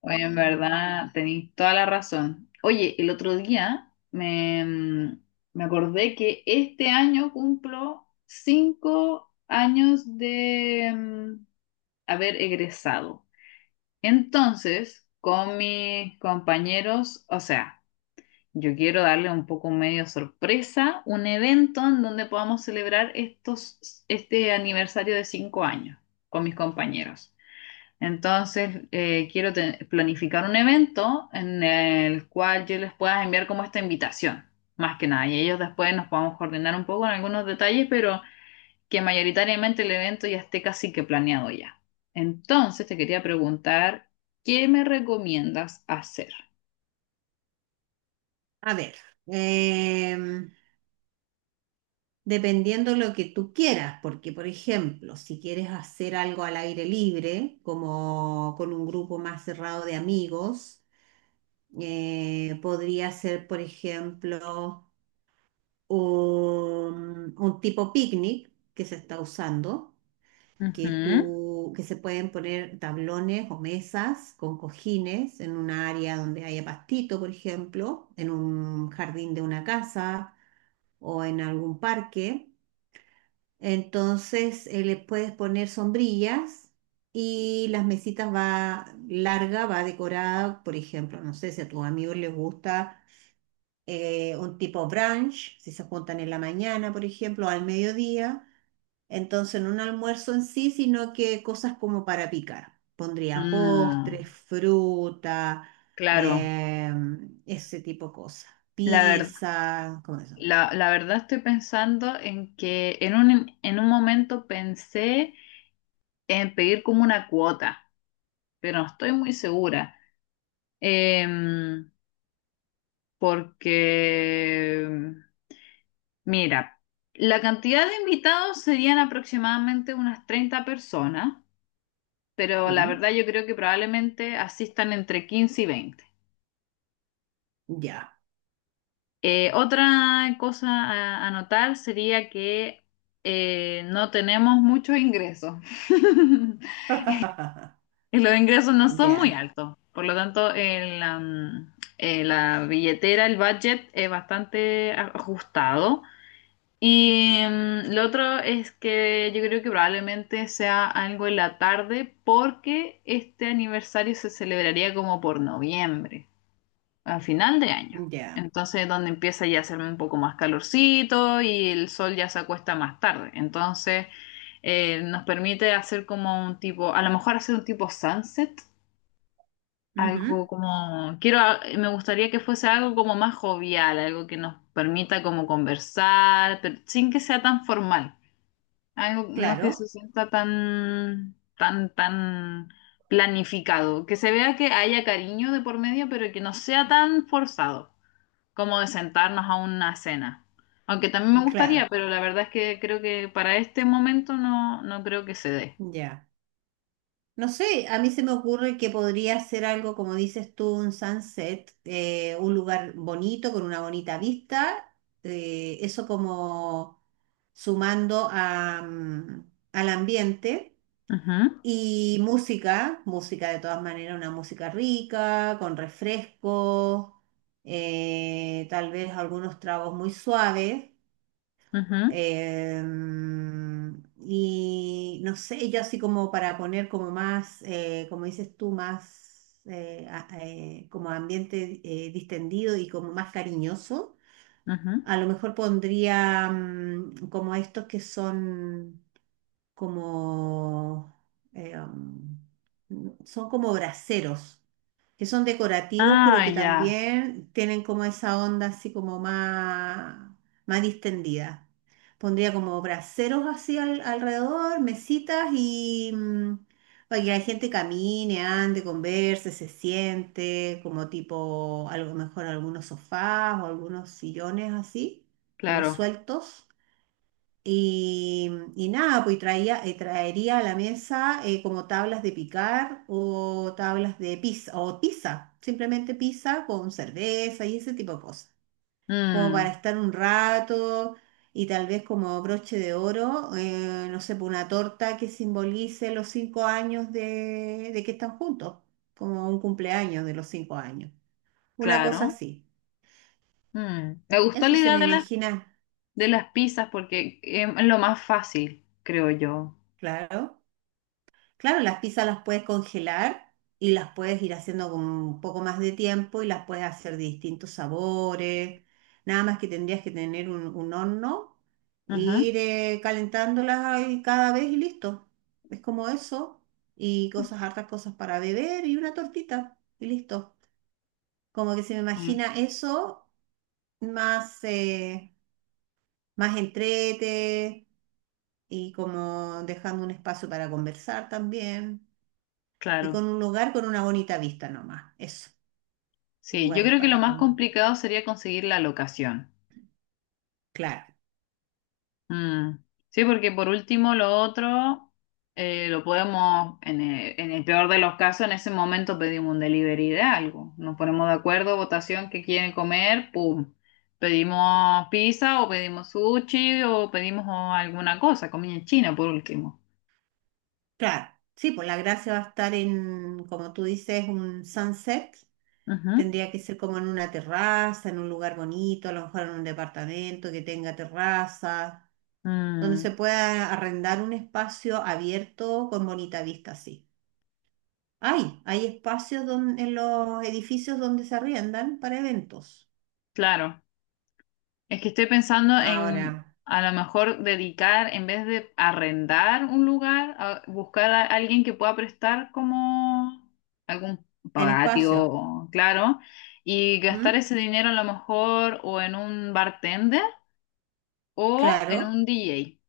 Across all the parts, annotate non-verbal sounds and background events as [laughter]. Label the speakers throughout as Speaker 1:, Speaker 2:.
Speaker 1: Oye, en verdad, tenéis toda la razón. Oye, el otro día me acordé que este año cumplo cinco años de haber egresado. Entonces, con mis compañeros, o sea, yo quiero darle un poco medio sorpresa, un evento en donde podamos celebrar este aniversario de cinco años con mis compañeros. Entonces, planificar un evento en el cual yo les pueda enviar como esta invitación, más que nada, y ellos después nos podamos coordinar un poco en algunos detalles, pero que mayoritariamente el evento ya esté casi que planeado ya. Entonces, te quería preguntar, ¿qué me recomiendas hacer?
Speaker 2: A ver, em, dependiendo lo que tú quieras. Porque por ejemplo, si quieres hacer algo al aire libre, como con un grupo más cerrado de amigos, podría ser, por ejemplo, un tipo picnic que se está usando,
Speaker 1: Ujú.
Speaker 2: que se pueden poner tablones o mesas con cojines en un área donde haya pastito, por ejemplo, en un jardín de una casa o en algún parque. Entonces, le puedes poner sombrillas y las mesitas va larga, va decorada. Por ejemplo, no sé si a tus amigos les gusta un tipo brunch, si se juntan en la mañana, por ejemplo, o al mediodía. Entonces, no un almuerzo en sí, sino que cosas como para picar. Pondría
Speaker 1: Mm,
Speaker 2: postres, fruta,
Speaker 1: claro,
Speaker 2: eh, ese tipo de cosas.
Speaker 1: la ver-
Speaker 2: Pizza, como eso.
Speaker 1: la verdad estoy pensando en que en un momento pensé en pedir como una cuota, pero no estoy muy segura. Em, Porque, mira, la cantidad de invitados serían aproximadamente unas 30 personas, pero la
Speaker 2: Mm.
Speaker 1: verdad yo creo que probablemente asistan entre 15 y veinte.
Speaker 2: Ya.
Speaker 1: Otra cosa a notar sería que no tenemos muchos ingresos. [laughs]
Speaker 2: [laughs]
Speaker 1: Y los ingresos no son muy
Speaker 2: Ya,
Speaker 1: altos, por lo tanto, la billetera, el budget es bastante ajustado. Y lo otro es que yo creo que probablemente sea algo en la tarde porque este aniversario se celebraría como por noviembre, a final de año.
Speaker 2: ya.
Speaker 1: Entonces, donde empieza ya a hacer un poco más calorcito y el sol ya se acuesta más tarde. Entonces, nos permite hacer como un tipo, a lo mejor hacer un tipo sunset, algo
Speaker 2: Ujú.
Speaker 1: como, me gustaría que fuese algo como más jovial, algo que nos permita como conversar, pero sin que sea tan formal, algo no
Speaker 2: Claro,
Speaker 1: que se sienta tan planificado, que se vea que haya cariño de por medio, pero que no sea tan forzado, como de sentarnos a una cena. Aunque también me gustaría,
Speaker 2: claro.
Speaker 1: pero la verdad es que creo que para este momento no, no creo que se dé.
Speaker 2: Ya. No sé, a mí se me ocurre que podría ser algo, como dices tú, un sunset, un lugar bonito, con una bonita vista, eso como sumando al ambiente
Speaker 1: Ujú,
Speaker 2: y música, música de todas maneras, una música rica, con refrescos, tal vez algunos tragos muy suaves.
Speaker 1: ujú,
Speaker 2: Y no sé, yo así como para poner como más, como dices tú, más como ambiente distendido y como más cariñoso. A
Speaker 1: ujú.
Speaker 2: lo mejor pondría como estos que son como, eh, son como braseros que son decorativos, pero
Speaker 1: Ah,
Speaker 2: que
Speaker 1: ya,
Speaker 2: también tienen como esa onda así como más, distendida. Pondría como braseros así alrededor, mesitas y para que la gente camine, ande, converse, se siente, como tipo, a lo mejor algunos sofás o algunos sillones así, como
Speaker 1: claro.
Speaker 2: sueltos. Y, y nada, pues y traería a la mesa, como tablas de picar o tablas de pizza, o pizza, simplemente pizza con cerveza y ese tipo de cosas, como para
Speaker 1: Mm,
Speaker 2: estar un rato. Y tal vez como broche de oro, no sé, pues una torta que simbolice los 5 años de que están juntos, como un cumpleaños de los 5 años, una cosa
Speaker 1: claro.
Speaker 2: así.
Speaker 1: Mm. Me gustó
Speaker 2: Eso
Speaker 1: la
Speaker 2: se
Speaker 1: idea
Speaker 2: me imagina.
Speaker 1: de las pizzas porque em, es lo más fácil, creo yo.
Speaker 2: Claro. Claro, las pizzas las puedes congelar y las puedes ir haciendo con un poco más de tiempo y las puedes hacer de distintos sabores. Nada más que tendrías que tener un horno e
Speaker 1: Ujú.
Speaker 2: ir, calentándolas ahí cada vez y listo. Es como eso. Y cosas, hartas cosas para beber y una tortita y listo. Como que se me
Speaker 1: Mm,
Speaker 2: imagina eso más, más entrete y como dejando un espacio para conversar también. Y con
Speaker 1: claro.
Speaker 2: un lugar con una bonita vista nomás. Eso,
Speaker 1: Sí, yo
Speaker 2: lugares
Speaker 1: creo que lo
Speaker 2: para
Speaker 1: más
Speaker 2: como,
Speaker 1: complicado sería conseguir la locación.
Speaker 2: claro,
Speaker 1: Mm. Sí, porque por último lo otro lo podemos, en el peor de los casos, en ese momento pedimos un delivery de algo. Nos ponemos de acuerdo, votación, qué quieren comer, pum. Pedimos pizza o pedimos sushi o pedimos oh, alguna cosa, comida china por último.
Speaker 2: claro. Sí, pues la gracia va a estar en, como tú dices, un sunset.
Speaker 1: Ujú.
Speaker 2: Tendría que ser como en una terraza, en un lugar bonito, a lo mejor en un departamento que tenga terraza, donde se
Speaker 1: Mm,
Speaker 2: pueda arrendar un espacio abierto con bonita vista, sí. Hay espacios en los edificios donde se arriendan para eventos.
Speaker 1: claro. Es que estoy pensando
Speaker 2: Ahora,
Speaker 1: en a lo mejor dedicar, en vez de arrendar un lugar, a buscar a alguien que pueda prestar como algún
Speaker 2: el espacio.
Speaker 1: patio, claro, y gastar
Speaker 2: ¿M?
Speaker 1: ese dinero a lo mejor o en un bartender o en
Speaker 2: Claro,
Speaker 1: un DJ.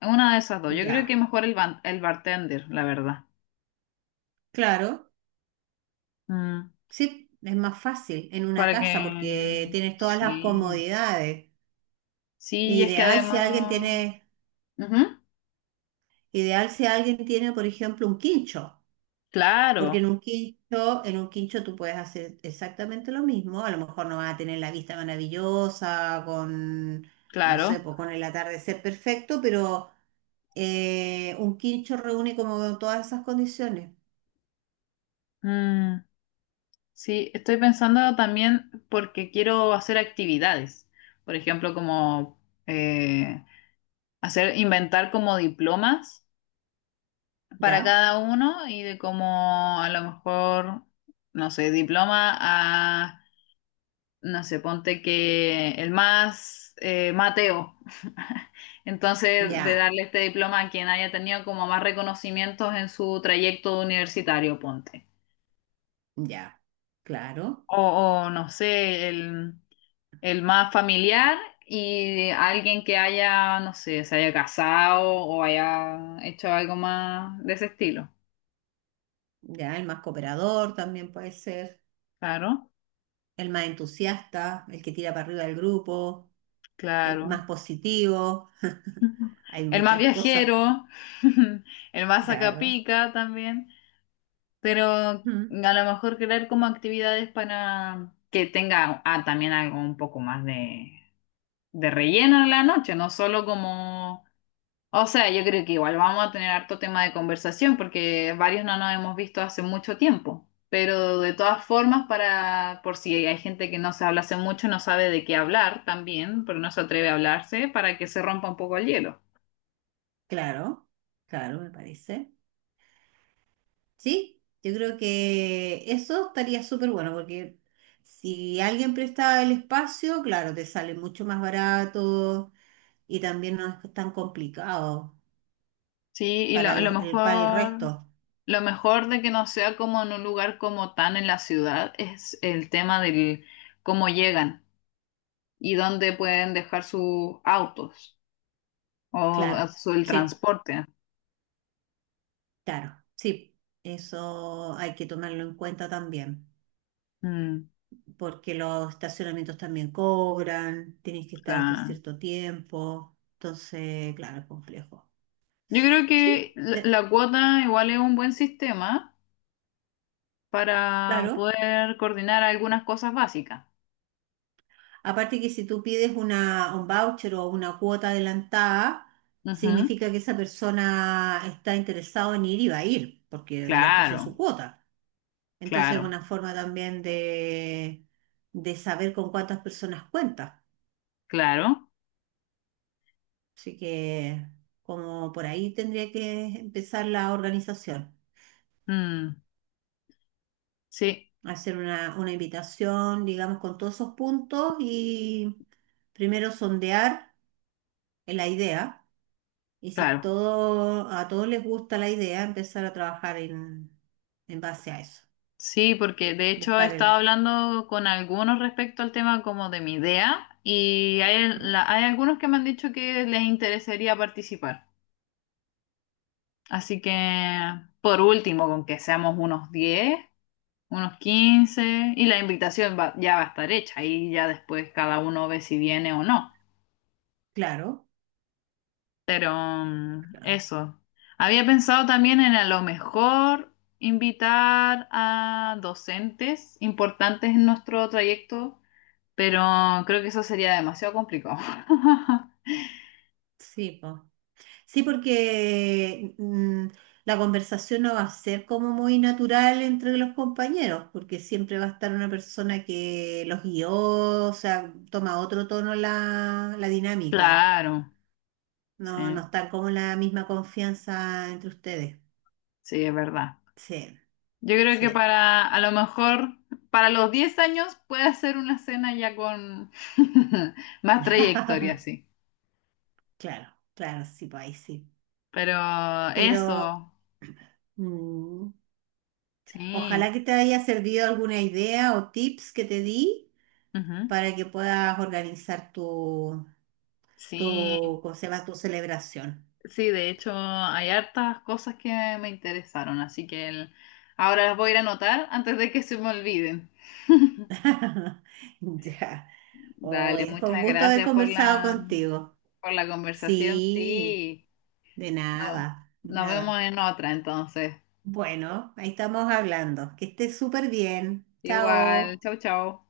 Speaker 1: En una de esas dos. Yo creo que
Speaker 2: ya,
Speaker 1: mejor el bartender, la verdad.
Speaker 2: claro.
Speaker 1: Mm,
Speaker 2: Sí, es más fácil en una
Speaker 1: para
Speaker 2: casa porque
Speaker 1: que...
Speaker 2: tienes todas las
Speaker 1: Sí.
Speaker 2: comodidades.
Speaker 1: Sí, es que
Speaker 2: Ideal si alguien
Speaker 1: además...
Speaker 2: tiene,
Speaker 1: Ujú,
Speaker 2: ideal si alguien tiene, por ejemplo, un quincho. Porque en
Speaker 1: claro,
Speaker 2: un quincho, en un quincho tú puedes hacer exactamente lo mismo. A lo mejor no vas a tener la vista maravillosa con, no sé,
Speaker 1: claro.
Speaker 2: pues con el atardecer perfecto, pero un quincho reúne como todas esas condiciones.
Speaker 1: Mm. Sí, estoy pensando también porque quiero hacer actividades, por ejemplo, como eh, hacer, inventar como diplomas para
Speaker 2: Ya,
Speaker 1: cada uno y de como a lo mejor, no sé, diploma a, no sé, ponte que el más Mateo. [laughs] Entonces, de
Speaker 2: ya,
Speaker 1: darle este diploma a quien haya tenido como más reconocimientos en su trayecto universitario, ponte.
Speaker 2: ya, claro.
Speaker 1: O, o no sé, el... El más familiar y alguien que haya, no sé, se haya casado o haya hecho algo más de ese estilo.
Speaker 2: Ya, el más cooperador también puede ser,
Speaker 1: Claro,
Speaker 2: el más entusiasta, el que tira para arriba del grupo, el
Speaker 1: claro.
Speaker 2: más positivo. [laughs]
Speaker 1: [laughs]
Speaker 2: Hay
Speaker 1: El más
Speaker 2: muchas cosas,
Speaker 1: viajero, [laughs] el más
Speaker 2: claro.
Speaker 1: sacapica también, pero a
Speaker 2: Mm.
Speaker 1: lo mejor crear como actividades para que tenga ah, también algo un poco más de relleno en la noche, no solo como. O sea, yo creo que igual vamos a tener harto tema de conversación porque varios no nos hemos visto hace mucho tiempo. Pero de todas formas, para, por si hay gente que no se habla hace mucho, no sabe de qué hablar también, pero no se atreve a hablarse para que se rompa un poco el hielo.
Speaker 2: Claro, claro, me parece. Sí, yo creo que eso estaría súper bueno porque si alguien presta el espacio, claro, te sale mucho más barato y también no es tan complicado
Speaker 1: Sí,
Speaker 2: para para el resto.
Speaker 1: lo mejor de que no sea como en un lugar como tan en la ciudad es el tema del cómo llegan y dónde pueden dejar sus autos o
Speaker 2: Claro,
Speaker 1: el
Speaker 2: sí,
Speaker 1: transporte.
Speaker 2: claro, sí. Eso hay que tomarlo en cuenta también.
Speaker 1: Mm,
Speaker 2: Porque los estacionamientos también cobran, tienes que estar hasta
Speaker 1: claro.
Speaker 2: cierto tiempo, entonces, claro, es complejo.
Speaker 1: Yo creo que
Speaker 2: Sí,
Speaker 1: la la cuota igual es un buen sistema para
Speaker 2: claro.
Speaker 1: poder coordinar algunas cosas básicas.
Speaker 2: Aparte que si tú pides una, un voucher o una cuota adelantada,
Speaker 1: Ujú.
Speaker 2: significa que esa persona está interesado en ir y va a ir, porque ya puso
Speaker 1: Claro,
Speaker 2: su cuota. Entonces es
Speaker 1: claro,
Speaker 2: una forma también de saber con cuántas personas cuenta.
Speaker 1: claro.
Speaker 2: Así que como por ahí tendría que empezar la organización.
Speaker 1: Mm, sí,
Speaker 2: Hacer una invitación, digamos, con todos esos puntos, y primero sondear la idea. Y si
Speaker 1: claro.
Speaker 2: todo, a todos les gusta la idea, empezar a trabajar en, base a eso.
Speaker 1: Sí, porque de hecho he
Speaker 2: Buscar
Speaker 1: estado
Speaker 2: el...
Speaker 1: hablando con algunos respecto al tema como de mi idea y hay,
Speaker 2: ¿Mm?
Speaker 1: hay algunos que me han dicho que les interesaría participar. Así que, por último, con que seamos unos diez, unos 15 y ya va a estar hecha y ya después cada uno ve si viene o no.
Speaker 2: Claro,
Speaker 1: Pero mm,
Speaker 2: claro.
Speaker 1: eso. Había pensado también en a lo mejor invitar a docentes importantes en nuestro trayecto, pero creo que eso sería demasiado complicado. [laughs]
Speaker 2: Sí, po. Sí, porque la conversación no va a ser como muy natural entre los compañeros, porque siempre va a estar una persona que los guió, o sea, toma otro tono la dinámica.
Speaker 1: Claro,
Speaker 2: No, no
Speaker 1: sí,
Speaker 2: está como la misma confianza entre ustedes.
Speaker 1: sí, es verdad.
Speaker 2: Sí,
Speaker 1: Yo creo que
Speaker 2: sí.
Speaker 1: para, a lo mejor, para los 10 años puede hacer una cena ya con [laughs] más trayectoria,
Speaker 2: [laughs]
Speaker 1: sí.
Speaker 2: Claro, claro, sí, pues ahí sí.
Speaker 1: Pero
Speaker 2: Pero
Speaker 1: eso,
Speaker 2: mm,
Speaker 1: sí,
Speaker 2: ojalá que te haya servido alguna idea o tips que te di
Speaker 1: ujú,
Speaker 2: para que puedas organizar
Speaker 1: sí,
Speaker 2: tu, ¿cómo se llama? Tu celebración.
Speaker 1: sí, de hecho hay hartas cosas que me interesaron, así que ahora las voy a ir a anotar antes de que se me olviden.
Speaker 2: [laughs] Ya.
Speaker 1: Dale,
Speaker 2: Oye, fue un
Speaker 1: muchas
Speaker 2: gusto haber
Speaker 1: gracias
Speaker 2: conversado contigo.
Speaker 1: por la conversación,
Speaker 2: Sí,
Speaker 1: sí.
Speaker 2: de
Speaker 1: No-
Speaker 2: nada, de
Speaker 1: nos
Speaker 2: nada.
Speaker 1: vemos en otra entonces.
Speaker 2: Bueno, ahí estamos hablando. Que estés súper bien.
Speaker 1: Igual,
Speaker 2: Chao.
Speaker 1: chau, chau.